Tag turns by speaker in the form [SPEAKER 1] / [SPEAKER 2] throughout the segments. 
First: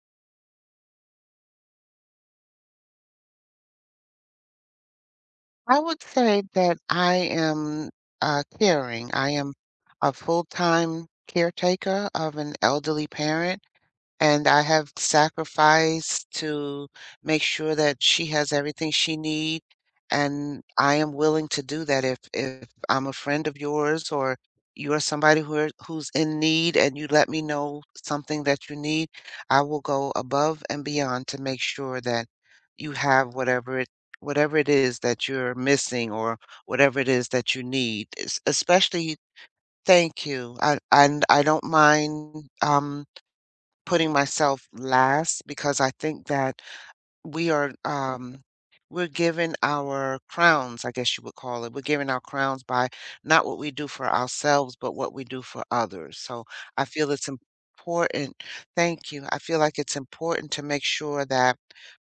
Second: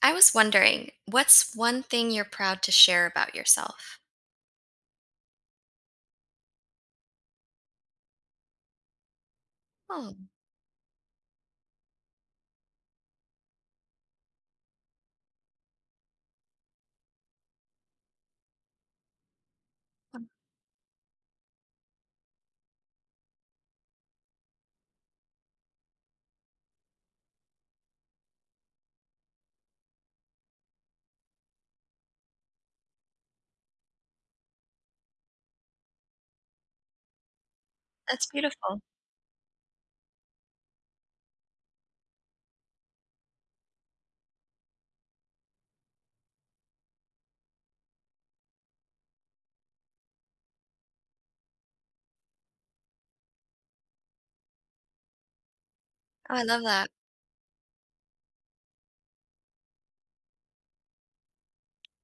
[SPEAKER 1] I was wondering, what's one thing you're proud to share about yourself?
[SPEAKER 2] I would say that I am caring. I am a
[SPEAKER 1] Oh,
[SPEAKER 2] full-time caretaker of an elderly parent and I have sacrificed to make sure that she has everything she needs,
[SPEAKER 1] wow,
[SPEAKER 2] and I am willing to do that if I'm a friend of yours or you're somebody who's in need and you let me know something that you need, I will go above and beyond to make sure that you have whatever it is that you're missing or whatever it is that you need.
[SPEAKER 1] that's beautiful.
[SPEAKER 2] Especially thank you. I don't mind putting myself last because I think that we are um we're given our crowns, I guess you would call it. We're given our crowns by not what we do for ourselves, but what we do for others.
[SPEAKER 1] Oh, I
[SPEAKER 2] So
[SPEAKER 1] love
[SPEAKER 2] I
[SPEAKER 1] that.
[SPEAKER 2] feel it's important. Thank you. I feel like it's important to make sure that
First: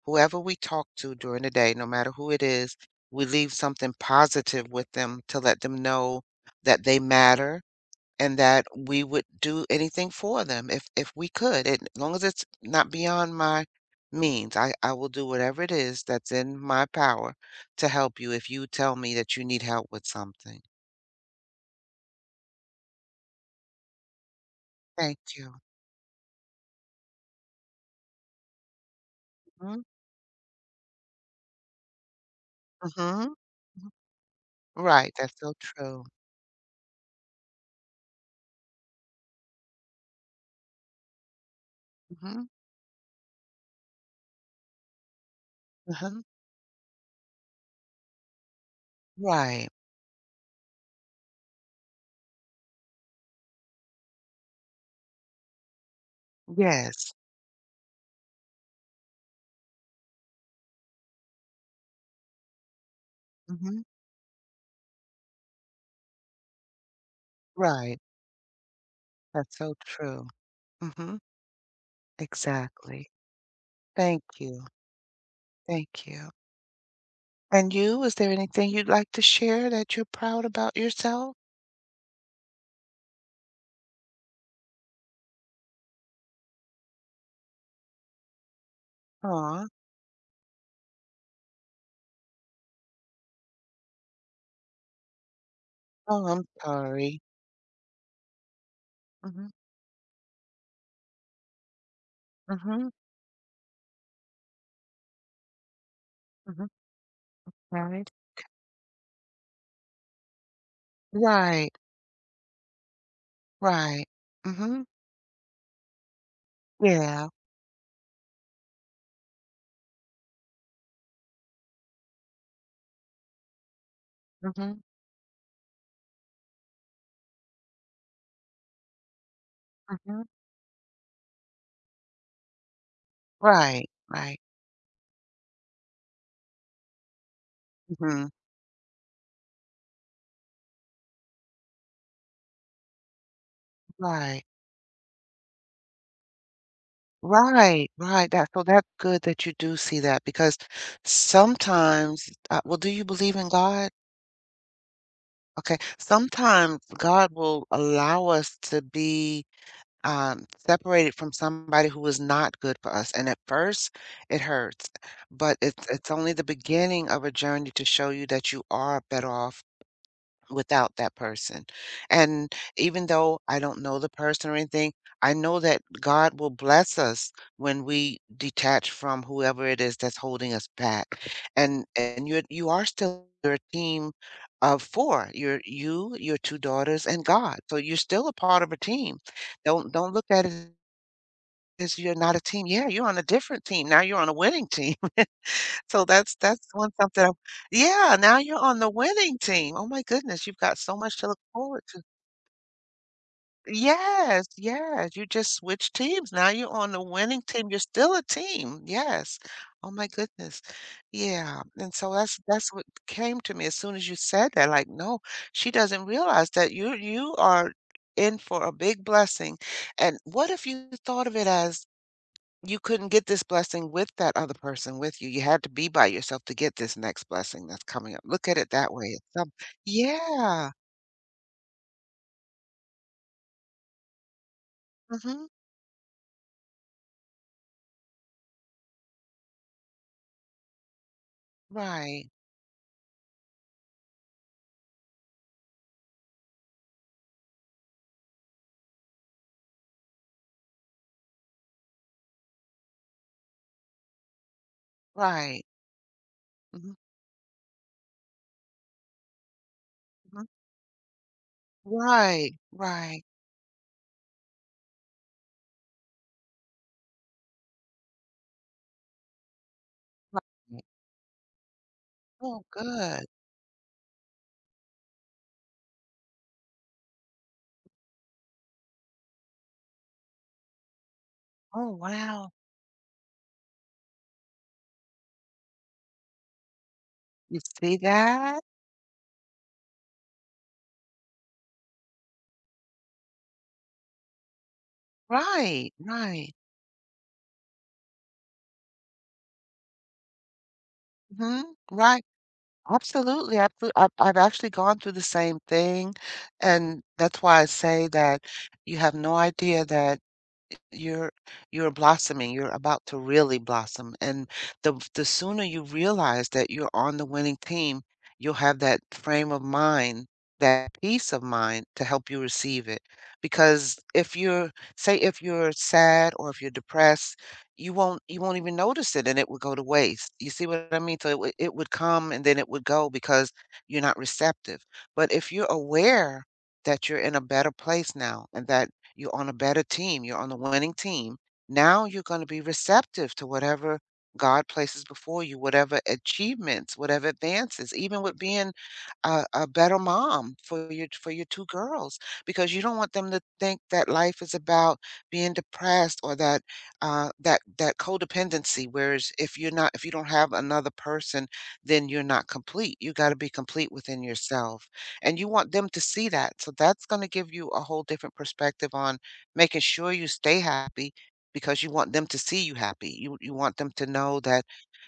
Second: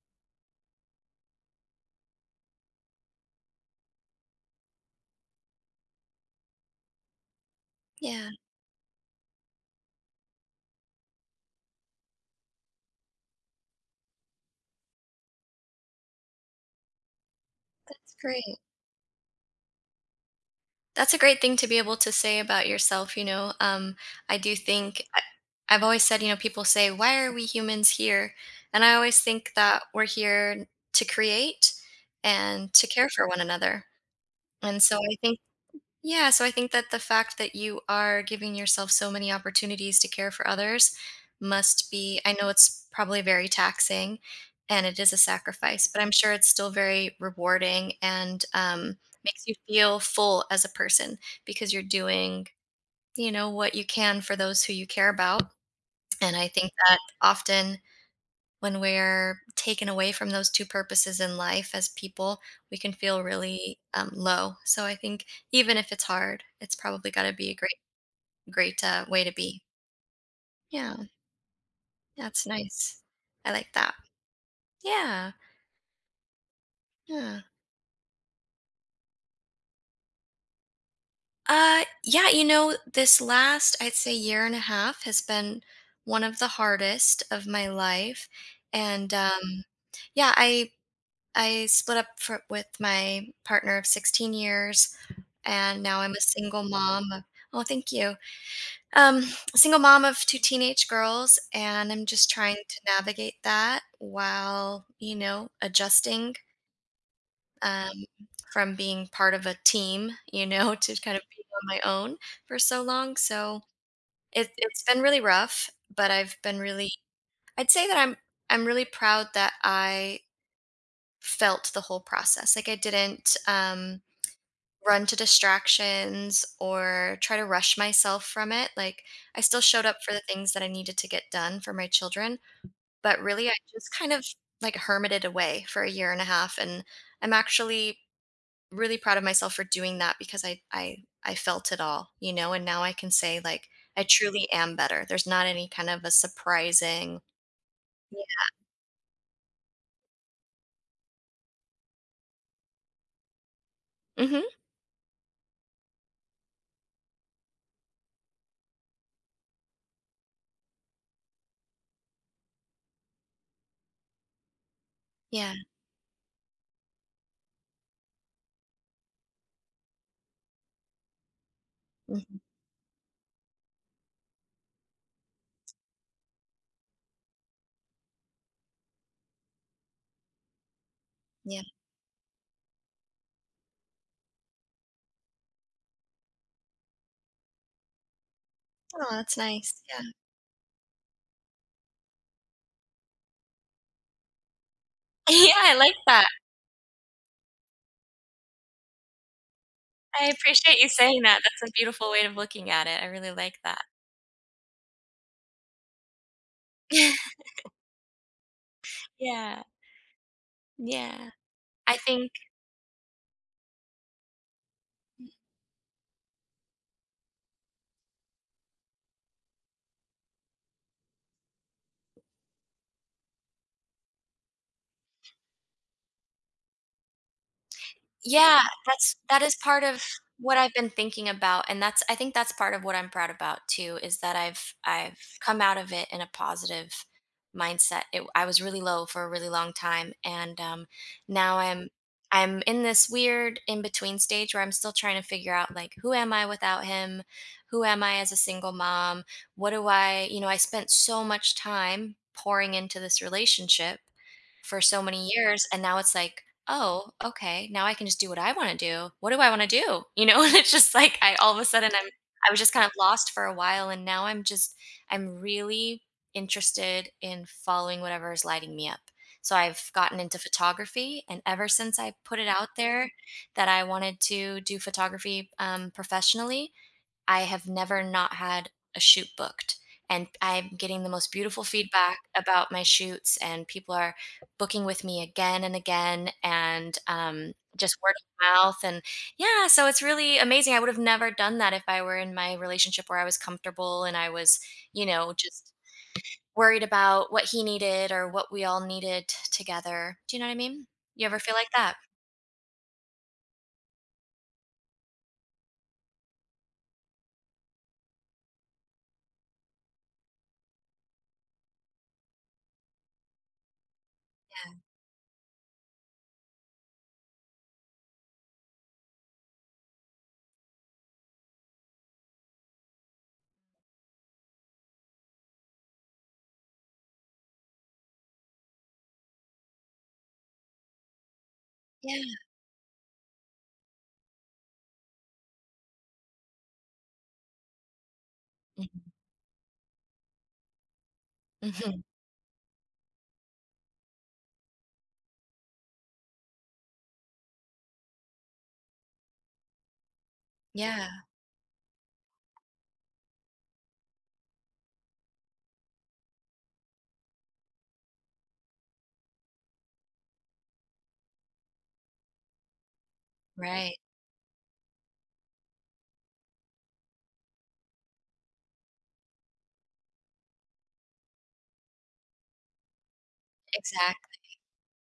[SPEAKER 2] whoever we talk to during the day, no matter who it is, we leave something positive with them to let them know that they matter
[SPEAKER 1] Yeah,
[SPEAKER 2] and that we would do anything for them if we could. And as long as it's not beyond my means, I will do whatever it is that's in my power to
[SPEAKER 1] that's
[SPEAKER 2] help you if
[SPEAKER 1] great.
[SPEAKER 2] you tell me that you need help with something.
[SPEAKER 1] That's a great thing to be able to say about yourself, you know. I do think
[SPEAKER 2] Thank you.
[SPEAKER 1] I've always said, you know, people say, "Why are we humans here?" And I always think
[SPEAKER 2] Mhm.
[SPEAKER 1] that we're here to create and to care for
[SPEAKER 2] Mhm.
[SPEAKER 1] one another.
[SPEAKER 2] Mhm.
[SPEAKER 1] And so
[SPEAKER 2] Right.
[SPEAKER 1] I
[SPEAKER 2] That's
[SPEAKER 1] think
[SPEAKER 2] so true.
[SPEAKER 1] yeah, so I think that the fact that you are giving yourself so many opportunities to care for others must be, I know
[SPEAKER 2] Mhm.
[SPEAKER 1] it's probably very taxing and it is a sacrifice, but I'm
[SPEAKER 2] Uh-huh.
[SPEAKER 1] sure it's still very rewarding and makes you
[SPEAKER 2] Right.
[SPEAKER 1] feel full as a person because you're doing, you know, what you can for those who you care about. And I think that
[SPEAKER 2] Yes.
[SPEAKER 1] often when we're taken away from those two purposes in life as people, we can feel really
[SPEAKER 2] Mhm.
[SPEAKER 1] low. So I think even if it's hard, it's probably got to be a great,
[SPEAKER 2] Right.
[SPEAKER 1] great way to
[SPEAKER 2] That's
[SPEAKER 1] be.
[SPEAKER 2] so true.
[SPEAKER 1] Yeah,
[SPEAKER 2] Mhm.
[SPEAKER 1] that's nice.
[SPEAKER 2] Exactly.
[SPEAKER 1] I like that.
[SPEAKER 2] Thank you.
[SPEAKER 1] Yeah,
[SPEAKER 2] Thank you.
[SPEAKER 1] yeah.
[SPEAKER 2] And you, is there anything you'd like to share that you're proud about yourself?
[SPEAKER 1] Yeah, you know, this last, I'd say, year and a half has been one of the hardest of my life, and
[SPEAKER 2] Aw,
[SPEAKER 1] yeah, I split up for, with my partner of 16 years and now I'm a
[SPEAKER 2] oh, I'm
[SPEAKER 1] single mom
[SPEAKER 2] sorry.
[SPEAKER 1] of oh, thank you. Um,
[SPEAKER 2] Mhm,
[SPEAKER 1] a single mom of two teenage girls, and I'm just trying to
[SPEAKER 2] mhm,
[SPEAKER 1] navigate that while, you know, adjusting
[SPEAKER 2] mhm.
[SPEAKER 1] um,
[SPEAKER 2] Right?
[SPEAKER 1] from being part of a team, you know, to kind of being on
[SPEAKER 2] Right,
[SPEAKER 1] my own for so long. So
[SPEAKER 2] right.
[SPEAKER 1] it's
[SPEAKER 2] Mhm,
[SPEAKER 1] been really rough, but I've been really,
[SPEAKER 2] yeah.
[SPEAKER 1] I'd say that I'm, I'm really proud that I felt the whole process. Like I didn't,
[SPEAKER 2] Mhm,
[SPEAKER 1] run to distractions or try to rush myself from it. Like, I still showed up for the
[SPEAKER 2] mhm.
[SPEAKER 1] things that I needed to get done for my children, but really, I just
[SPEAKER 2] Right,
[SPEAKER 1] kind of
[SPEAKER 2] right.
[SPEAKER 1] like hermited away for a year and a half. And I'm actually
[SPEAKER 2] Mhm,
[SPEAKER 1] really proud of myself for doing that because I felt it all, you know, and now I can say, like, I
[SPEAKER 2] right.
[SPEAKER 1] truly am better. There's not any kind of a surprising,
[SPEAKER 2] Right, right, that so that's good that you do see that because sometimes well, do you believe in God?
[SPEAKER 1] yeah. Hmm.
[SPEAKER 2] Okay, sometimes God will allow us to be separated from somebody who is not good for us. And at first, it hurts,
[SPEAKER 1] Yeah.
[SPEAKER 2] but it's only the beginning of a journey to show you that you are better off without that person.
[SPEAKER 1] Hmm.
[SPEAKER 2] And even though I don't know the person or anything, I know that God will bless us when we detach from whoever it is that's holding us back.
[SPEAKER 1] Yeah.
[SPEAKER 2] And you are still your team of four. You're you, your two daughters, and God. So you're still a part of a
[SPEAKER 1] Oh,
[SPEAKER 2] team.
[SPEAKER 1] that's nice.
[SPEAKER 2] Don't
[SPEAKER 1] Yeah.
[SPEAKER 2] don't look at it as you're not a team. Yeah, you're on a different team. Now you're on a winning team.
[SPEAKER 1] Yeah. I like
[SPEAKER 2] So
[SPEAKER 1] that.
[SPEAKER 2] that's one something I'm, yeah, now you're on the winning team. Oh my
[SPEAKER 1] I
[SPEAKER 2] goodness, you've
[SPEAKER 1] appreciate
[SPEAKER 2] got
[SPEAKER 1] you
[SPEAKER 2] so much
[SPEAKER 1] saying
[SPEAKER 2] to look
[SPEAKER 1] that, that's a
[SPEAKER 2] forward to.
[SPEAKER 1] beautiful way of looking at it, I really like that.
[SPEAKER 2] Yes, yes, you just switched teams. Now you're on the winning team. You're still a team. Yes.
[SPEAKER 1] Yeah,
[SPEAKER 2] Oh my goodness.
[SPEAKER 1] yeah.
[SPEAKER 2] Yeah. And
[SPEAKER 1] I
[SPEAKER 2] so
[SPEAKER 1] think
[SPEAKER 2] that's what came to me as soon as you said that. Like, no, she doesn't realize that you are in for a big blessing. And what if you thought of it as you couldn't get this blessing with that other person with you? You had to be by yourself to get this next blessing that's coming up. Look at
[SPEAKER 1] yeah,
[SPEAKER 2] it that way.
[SPEAKER 1] that's
[SPEAKER 2] It's
[SPEAKER 1] that
[SPEAKER 2] some,
[SPEAKER 1] is part of what
[SPEAKER 2] yeah.
[SPEAKER 1] I've been thinking about, and that's I think that's part of what I'm proud about too, is that I've
[SPEAKER 2] Hmm.
[SPEAKER 1] come out of it in a positive mindset. It, I was really low for a really long time, and now
[SPEAKER 2] Right.
[SPEAKER 1] I'm in this weird in between stage where I'm still trying to figure out like who am I without him, who am I as a single mom, what do I you know I spent so much time pouring into this relationship for so many
[SPEAKER 2] Right.
[SPEAKER 1] years and now it's like
[SPEAKER 2] Hmm.
[SPEAKER 1] oh okay now I can just do what I want to do what do I want to do you know
[SPEAKER 2] Hmm.
[SPEAKER 1] and it's just like I all of a sudden I'm I
[SPEAKER 2] Right.
[SPEAKER 1] was just kind of
[SPEAKER 2] Right.
[SPEAKER 1] lost for a while and now I'm just I'm really interested in following whatever is lighting me up so I've gotten into
[SPEAKER 2] Right.
[SPEAKER 1] photography and ever since I put it
[SPEAKER 2] Oh,
[SPEAKER 1] out there
[SPEAKER 2] good.
[SPEAKER 1] that I wanted to do photography professionally I have never not had a shoot booked. And I'm getting the most beautiful
[SPEAKER 2] Oh,
[SPEAKER 1] feedback
[SPEAKER 2] wow.
[SPEAKER 1] about my shoots, and people are booking with me again and again, and
[SPEAKER 2] You
[SPEAKER 1] just
[SPEAKER 2] see
[SPEAKER 1] word of
[SPEAKER 2] that?
[SPEAKER 1] mouth. And yeah, so it's really amazing. I would have never done that if I were in my relationship where I was comfortable and I was, you know, just
[SPEAKER 2] Right. Right.
[SPEAKER 1] worried about what he needed or what we all needed together. Do you know what I mean? You ever feel
[SPEAKER 2] Hmm.
[SPEAKER 1] like that?
[SPEAKER 2] Right. Absolutely. Absolutely. I've actually gone through the same thing. And that's why I say that you have no idea that you're you're blossoming. You're about to really blossom. And the sooner you realize that you're on the winning team, you'll have that frame of mind, that peace of mind to help you receive it. Because if you're say if you're sad or if you're depressed, you won't even notice it and it would go to waste. You see what I mean? So it would come
[SPEAKER 1] Yeah.
[SPEAKER 2] and then it would go because you're not receptive. But if you're aware that you're in a better place now and that
[SPEAKER 1] Mhm.
[SPEAKER 2] you're on a better team, you're on the winning team.
[SPEAKER 1] Mhm.
[SPEAKER 2] Now you're going to be receptive to whatever God places before you, whatever achievements, whatever advances, even with being a better mom for your
[SPEAKER 1] Yeah.
[SPEAKER 2] for your two girls because you don't want them to think that life is about being depressed or that that codependency. Whereas if you don't have another person, then you're not complete. You got to be complete
[SPEAKER 1] Right.
[SPEAKER 2] within yourself and you want them to see that. So that's going to give you a whole different perspective on making sure you stay happy because you want them to see you happy. You want them to
[SPEAKER 1] Exactly.
[SPEAKER 2] know that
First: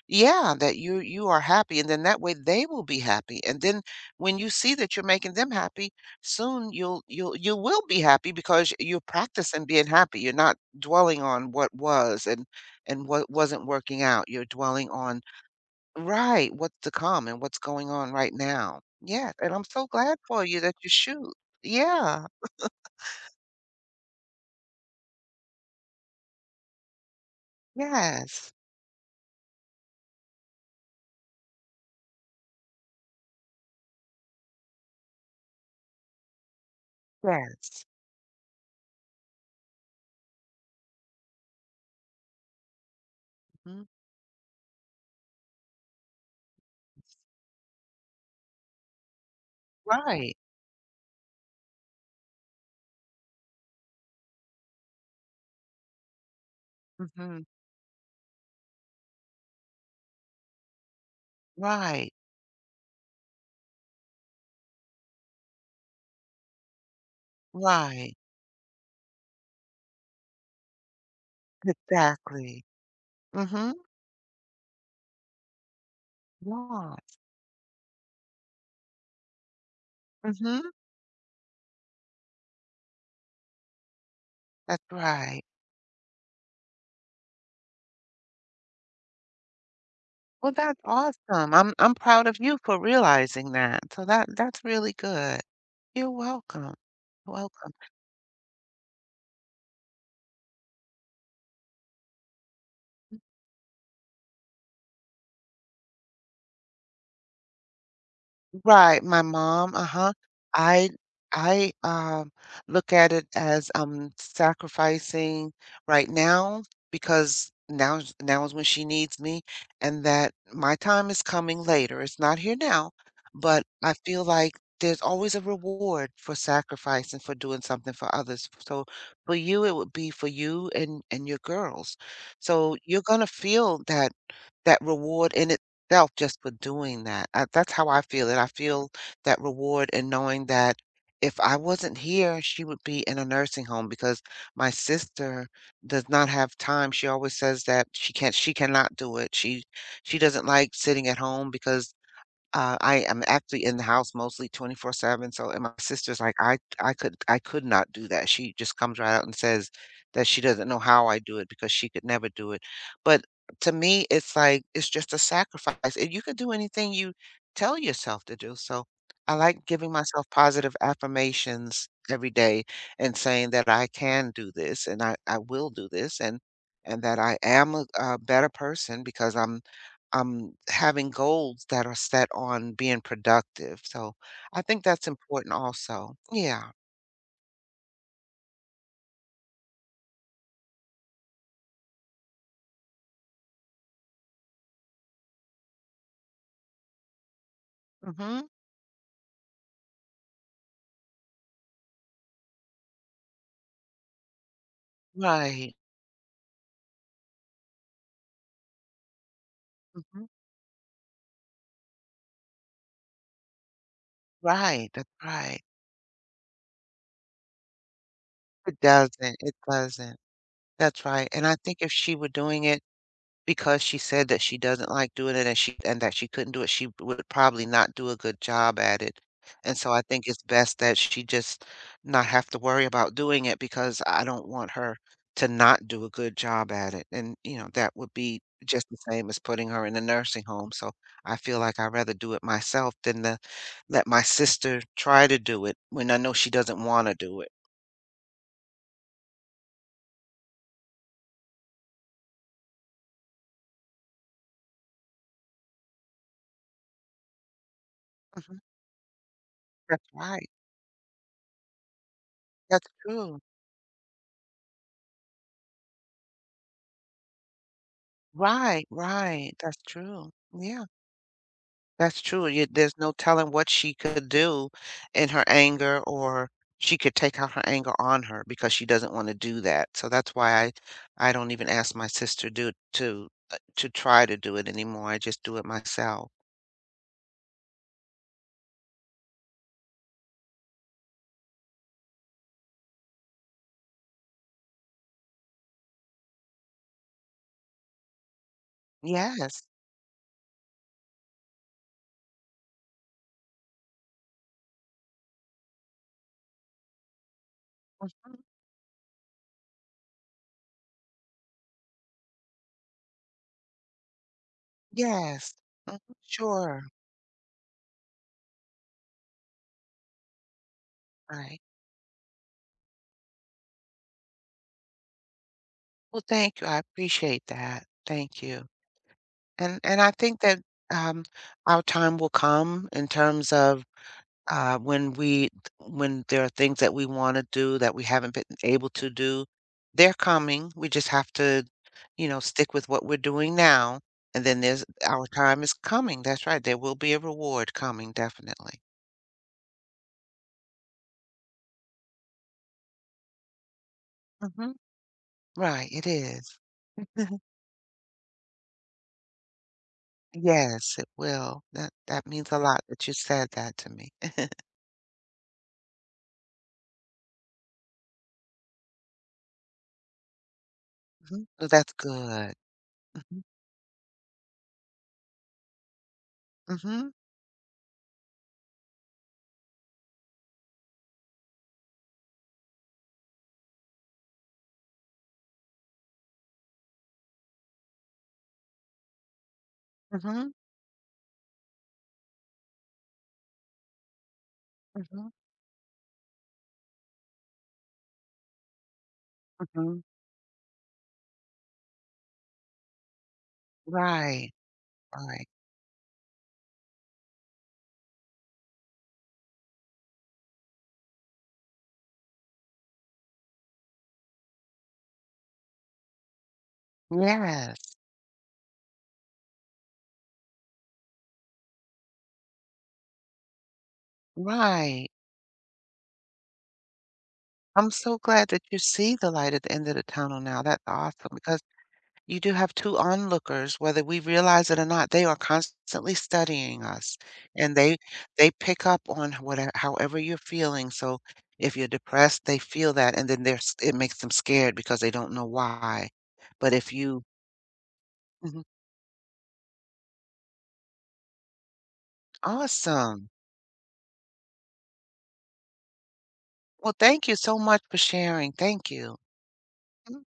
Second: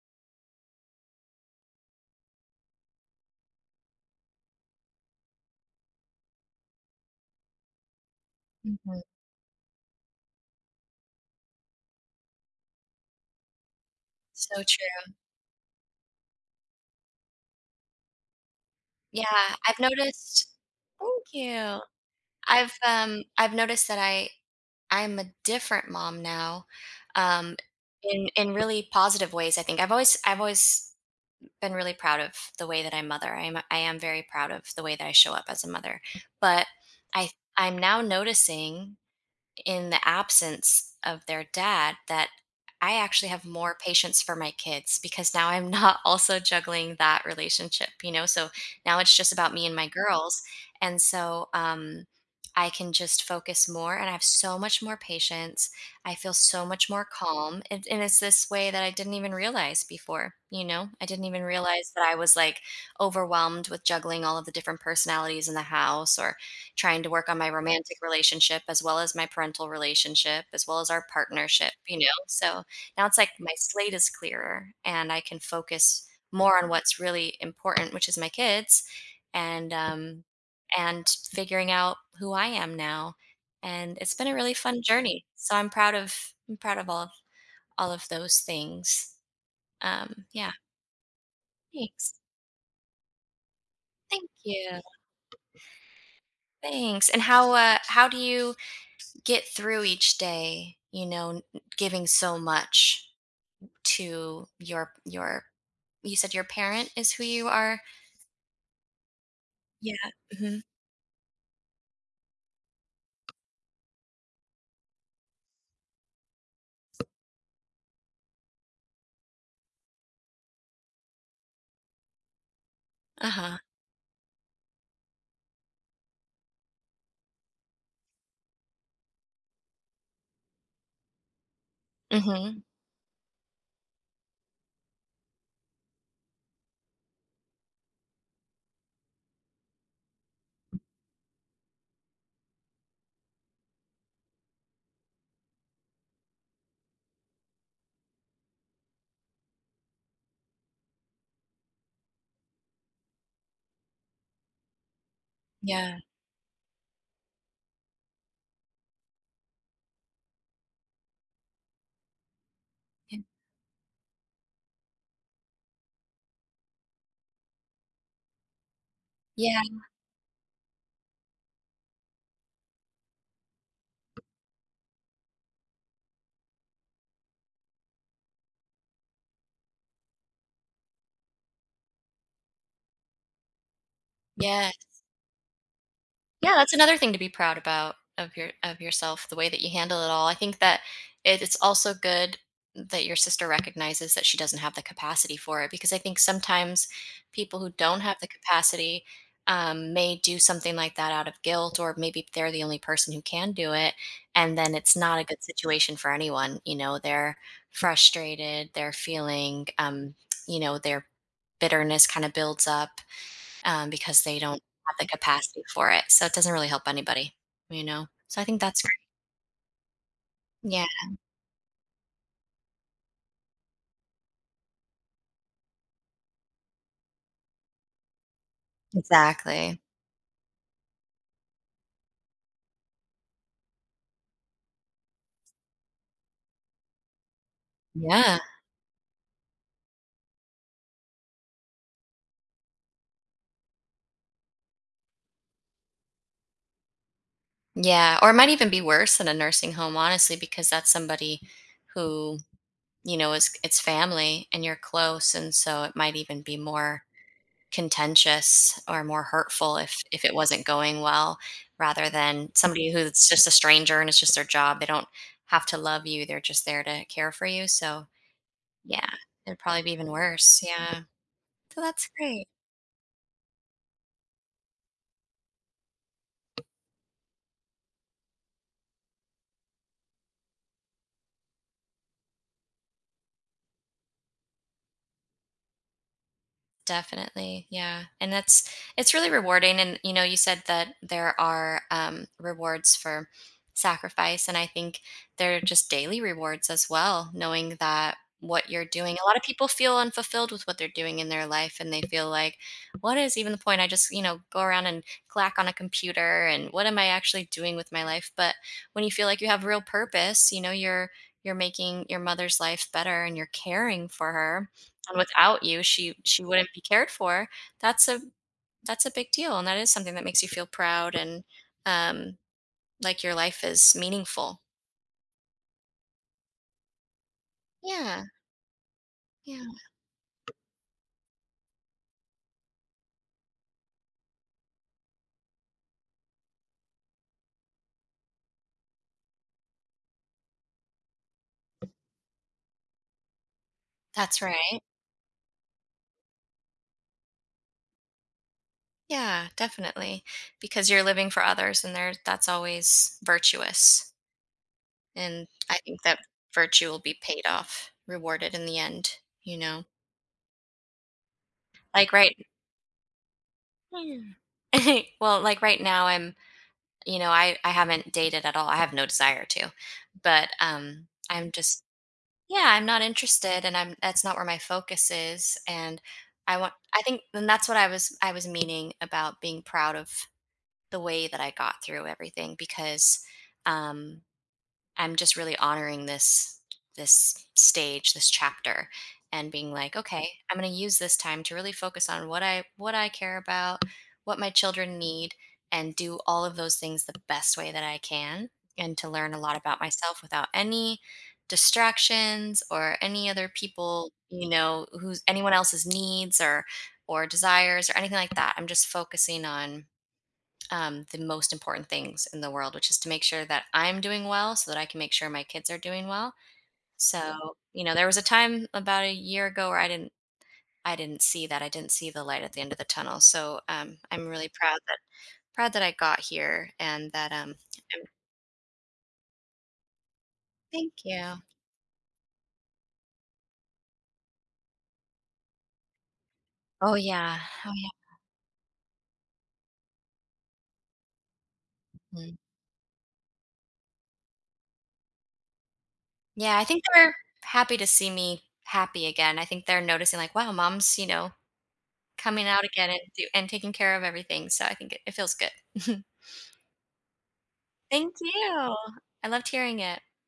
[SPEAKER 2] yeah, that you are happy and then that way they will be happy. And then when you see that you're making them happy, soon you will be happy because
[SPEAKER 1] Mhm.
[SPEAKER 2] you're practicing being happy. You're not dwelling on what was and what wasn't working out. You're
[SPEAKER 1] So
[SPEAKER 2] dwelling
[SPEAKER 1] true.
[SPEAKER 2] on. Right, what's to come and what's going on right now.
[SPEAKER 1] Yeah,
[SPEAKER 2] Yes, and I'm
[SPEAKER 1] I've
[SPEAKER 2] so glad for
[SPEAKER 1] noticed
[SPEAKER 2] you that you
[SPEAKER 1] thank
[SPEAKER 2] shoot.
[SPEAKER 1] you.
[SPEAKER 2] Yeah,
[SPEAKER 1] I've noticed that I'm a different mom now, um,
[SPEAKER 2] yes,
[SPEAKER 1] in really positive ways, I think. I've always been really proud of the way that I mother. I am very proud of the way that I show up as a mother, but I I'm
[SPEAKER 2] yes.
[SPEAKER 1] now noticing in the absence of their dad that I actually have more
[SPEAKER 2] Mhm.
[SPEAKER 1] patience for my kids because now I'm not also juggling that relationship, you know? So now it's just about me and my
[SPEAKER 2] Right,
[SPEAKER 1] girls. And so I can just focus more and I have so much more patience. I feel so much more
[SPEAKER 2] mhm,
[SPEAKER 1] calm. And it's this way that I didn't even realize before, you know? I didn't even realize that
[SPEAKER 2] right,
[SPEAKER 1] I was like overwhelmed with juggling all of the different personalities in the house or trying to work on my romantic
[SPEAKER 2] right,
[SPEAKER 1] relationship as well as my parental relationship, as well as our partnership, you know? So
[SPEAKER 2] exactly.
[SPEAKER 1] now it's like my
[SPEAKER 2] Mhm,
[SPEAKER 1] slate is clearer and I can focus more on
[SPEAKER 2] yeah,
[SPEAKER 1] what's really important, which is my kids and um
[SPEAKER 2] mhm,
[SPEAKER 1] and figuring out who I am now. And it's been a really fun
[SPEAKER 2] that's
[SPEAKER 1] journey.
[SPEAKER 2] right.
[SPEAKER 1] So I'm proud of I'm proud of all all of those things. Yeah.
[SPEAKER 2] Well, that's awesome. I'm
[SPEAKER 1] Thanks.
[SPEAKER 2] proud of you for realizing that, so that
[SPEAKER 1] Thank
[SPEAKER 2] that's
[SPEAKER 1] you.
[SPEAKER 2] really good. You're welcome.
[SPEAKER 1] Thanks. And how
[SPEAKER 2] Welcome.
[SPEAKER 1] uh how do you get through each day, you know, n- giving so much to your you said your parent is who you are?
[SPEAKER 2] Right, my mom,
[SPEAKER 1] Yeah.
[SPEAKER 2] uh-huh.
[SPEAKER 1] Mhm.
[SPEAKER 2] I I look at it as I'm sacrificing right now because now is when she needs me, and that my time is coming later. It's not here now,
[SPEAKER 1] Uh-huh.
[SPEAKER 2] but I feel like there's always a reward for sacrifice and for doing something for others. So, for you, it would be for you and your girls.
[SPEAKER 1] Mhm.
[SPEAKER 2] So, you're gonna feel that reward in self just for doing that. I, that's how I feel it. I feel that reward in knowing that if I wasn't here, she would be in a nursing home because my sister does not have time. She always says that she cannot do it. She doesn't like sitting at home because I am actually in the house mostly 24/7, so and my
[SPEAKER 1] Yeah.
[SPEAKER 2] sister's like, "I could not do that." She just comes right out and says that she doesn't know how I do it because she could never do it.
[SPEAKER 1] Yeah.
[SPEAKER 2] But to me, it's like it's just a sacrifice, and you could do anything you tell yourself to do. So I
[SPEAKER 1] Yeah.
[SPEAKER 2] like giving myself positive affirmations every day and saying that I can do this and I will do this and that I am a better person because I'm having goals that are set on being productive. So I
[SPEAKER 1] Yeah.
[SPEAKER 2] think that's important also.
[SPEAKER 1] Yeah,
[SPEAKER 2] Yeah.
[SPEAKER 1] that's another thing to be proud about of your of yourself, the way that you handle it all. I think that it's also good that your sister recognizes that she doesn't have the capacity for it because I think sometimes people who don't have the
[SPEAKER 2] Hmm.
[SPEAKER 1] capacity may do something like that out of guilt or maybe they're the only person who can do it and then it's not a good
[SPEAKER 2] Right.
[SPEAKER 1] situation for anyone you know they're frustrated they're feeling
[SPEAKER 2] Hmm.
[SPEAKER 1] you know their bitterness kind of builds up because they don't
[SPEAKER 2] Right.
[SPEAKER 1] have the
[SPEAKER 2] That's
[SPEAKER 1] capacity
[SPEAKER 2] right.
[SPEAKER 1] for it. So it doesn't really help anybody, you know? So I think
[SPEAKER 2] It
[SPEAKER 1] that's great.
[SPEAKER 2] doesn't. It doesn't.
[SPEAKER 1] Yeah,
[SPEAKER 2] That's right. And I think if she were doing it. Because she said that she doesn't like doing it and she and that she couldn't do it, she would probably not do a good job at it, and
[SPEAKER 1] exactly.
[SPEAKER 2] so I think it's best that she just not have to worry about doing it because I don't want her to not do a good job at it, and, you know, that would
[SPEAKER 1] Yeah.
[SPEAKER 2] be just the same as putting her in a nursing home, so I feel like I'd rather do it myself than to let my sister try to do it when I know she doesn't wanna do it.
[SPEAKER 1] Yeah. Or it might even be worse than a nursing home, honestly, because that's somebody who, you know, is it's family and you're close. And so it might even be more
[SPEAKER 2] Mhm.
[SPEAKER 1] contentious or more hurtful
[SPEAKER 2] That's
[SPEAKER 1] if it
[SPEAKER 2] right.
[SPEAKER 1] wasn't going well rather than
[SPEAKER 2] That's
[SPEAKER 1] somebody who's
[SPEAKER 2] true.
[SPEAKER 1] just a stranger and it's just their job. They don't have to love you. They're just there to care for you. So
[SPEAKER 2] Right,
[SPEAKER 1] yeah,
[SPEAKER 2] right.
[SPEAKER 1] it'd
[SPEAKER 2] That's
[SPEAKER 1] probably be even
[SPEAKER 2] true.
[SPEAKER 1] worse.
[SPEAKER 2] Yeah.
[SPEAKER 1] Yeah. So that's
[SPEAKER 2] That's
[SPEAKER 1] great.
[SPEAKER 2] true. You, there's no telling what she could do in her anger, or she could take out her anger on her because she doesn't want to do that. So that's why I don't even ask my sister do to try to do it anymore. I just do it myself.
[SPEAKER 1] Definitely. Yeah. And that's it's really rewarding and you know you said that there are rewards for sacrifice and I think there are just daily rewards as well knowing that what you're doing. A lot of
[SPEAKER 2] Yes.
[SPEAKER 1] people feel unfulfilled with what they're doing in their life and they feel like what is even the point? I just, you know, go around and clack on a computer and what am I actually doing with my life?
[SPEAKER 2] Mm.
[SPEAKER 1] But when you feel like you have real purpose, you know, you're making your mother's life better and you're caring for her done
[SPEAKER 2] Yes.
[SPEAKER 1] without you,
[SPEAKER 2] Mhm.
[SPEAKER 1] she wouldn't be
[SPEAKER 2] Sure.
[SPEAKER 1] cared for. That's a that's a big deal, and that is something that makes you feel proud and,
[SPEAKER 2] Right.
[SPEAKER 1] um, like your life is meaningful.
[SPEAKER 2] Well, thank you. I appreciate that.
[SPEAKER 1] Yeah,
[SPEAKER 2] Thank you.
[SPEAKER 1] yeah.
[SPEAKER 2] And I think that um, our time will come in terms of uh, when we when there are things that we want to do that we haven't been able to do. They're coming. We just have to stick with what we're doing now,
[SPEAKER 1] That's
[SPEAKER 2] and then
[SPEAKER 1] right.
[SPEAKER 2] there's our time is coming. That's right. There will be a reward coming, definitely.
[SPEAKER 1] Yeah, definitely, because you're living for others and there that's always virtuous,
[SPEAKER 2] Hmm.
[SPEAKER 1] and I
[SPEAKER 2] Right,
[SPEAKER 1] think
[SPEAKER 2] it
[SPEAKER 1] that
[SPEAKER 2] is.
[SPEAKER 1] virtue will be paid off, rewarded in the end, you know?
[SPEAKER 2] Yes, it will. that
[SPEAKER 1] Like,
[SPEAKER 2] that
[SPEAKER 1] right
[SPEAKER 2] means a lot that you said that to me.
[SPEAKER 1] yeah. Well, like, right now, I'm you know, I haven't dated at all, I have no desire to, but,
[SPEAKER 2] Hmm.
[SPEAKER 1] I'm
[SPEAKER 2] So
[SPEAKER 1] just
[SPEAKER 2] that's good.
[SPEAKER 1] yeah I'm not
[SPEAKER 2] Hmm.
[SPEAKER 1] interested and I'm that's not where my focus is and I want I
[SPEAKER 2] Hmm.
[SPEAKER 1] think and that's what I was meaning about being proud of the way that I got through everything because um I'm just really honoring this stage, this chapter and being like, okay,
[SPEAKER 2] Hmm.
[SPEAKER 1] I'm going to use this time to really focus on what I care about, what my children
[SPEAKER 2] Hmm.
[SPEAKER 1] need and do all of those things the best way that I can and to learn a lot about
[SPEAKER 2] Hmm.
[SPEAKER 1] myself without any distractions or any other people, you
[SPEAKER 2] Right.
[SPEAKER 1] know, who's
[SPEAKER 2] Right.
[SPEAKER 1] anyone else's needs or desires or anything like that. I'm just focusing on the most important things in the world, which is to make sure that I'm doing well so that I can make sure my kids are doing well. So,
[SPEAKER 2] Yes.
[SPEAKER 1] you know, there was a time about a year ago where I didn't see that. I didn't see the light at the end of the tunnel. So I'm really
[SPEAKER 2] Right.
[SPEAKER 1] proud that I got here and that
[SPEAKER 2] I'm
[SPEAKER 1] I'm,
[SPEAKER 2] so glad that you see the light at the end of the tunnel now. That's
[SPEAKER 1] thank
[SPEAKER 2] awesome
[SPEAKER 1] you.
[SPEAKER 2] because you do have two onlookers, whether we realize it or not, they are constantly studying
[SPEAKER 1] Oh
[SPEAKER 2] us,
[SPEAKER 1] yeah. Oh
[SPEAKER 2] and
[SPEAKER 1] yeah.
[SPEAKER 2] they pick up on whatever, however you're feeling, so if you're
[SPEAKER 1] Mhm.
[SPEAKER 2] depressed, they feel that, and then they're s it makes them scared because they don't know why.
[SPEAKER 1] Yeah, I
[SPEAKER 2] But
[SPEAKER 1] think
[SPEAKER 2] if
[SPEAKER 1] they're
[SPEAKER 2] you.
[SPEAKER 1] happy to see me
[SPEAKER 2] Mhm.
[SPEAKER 1] happy again. I think they're noticing like, wow, mom's, you know, coming out again and do,
[SPEAKER 2] Awesome.
[SPEAKER 1] and taking care of everything. So I think it feels good.
[SPEAKER 2] Well, thank you so much for
[SPEAKER 1] Thank
[SPEAKER 2] sharing.
[SPEAKER 1] you.
[SPEAKER 2] Thank you.
[SPEAKER 1] I loved hearing it.
[SPEAKER 2] Mm.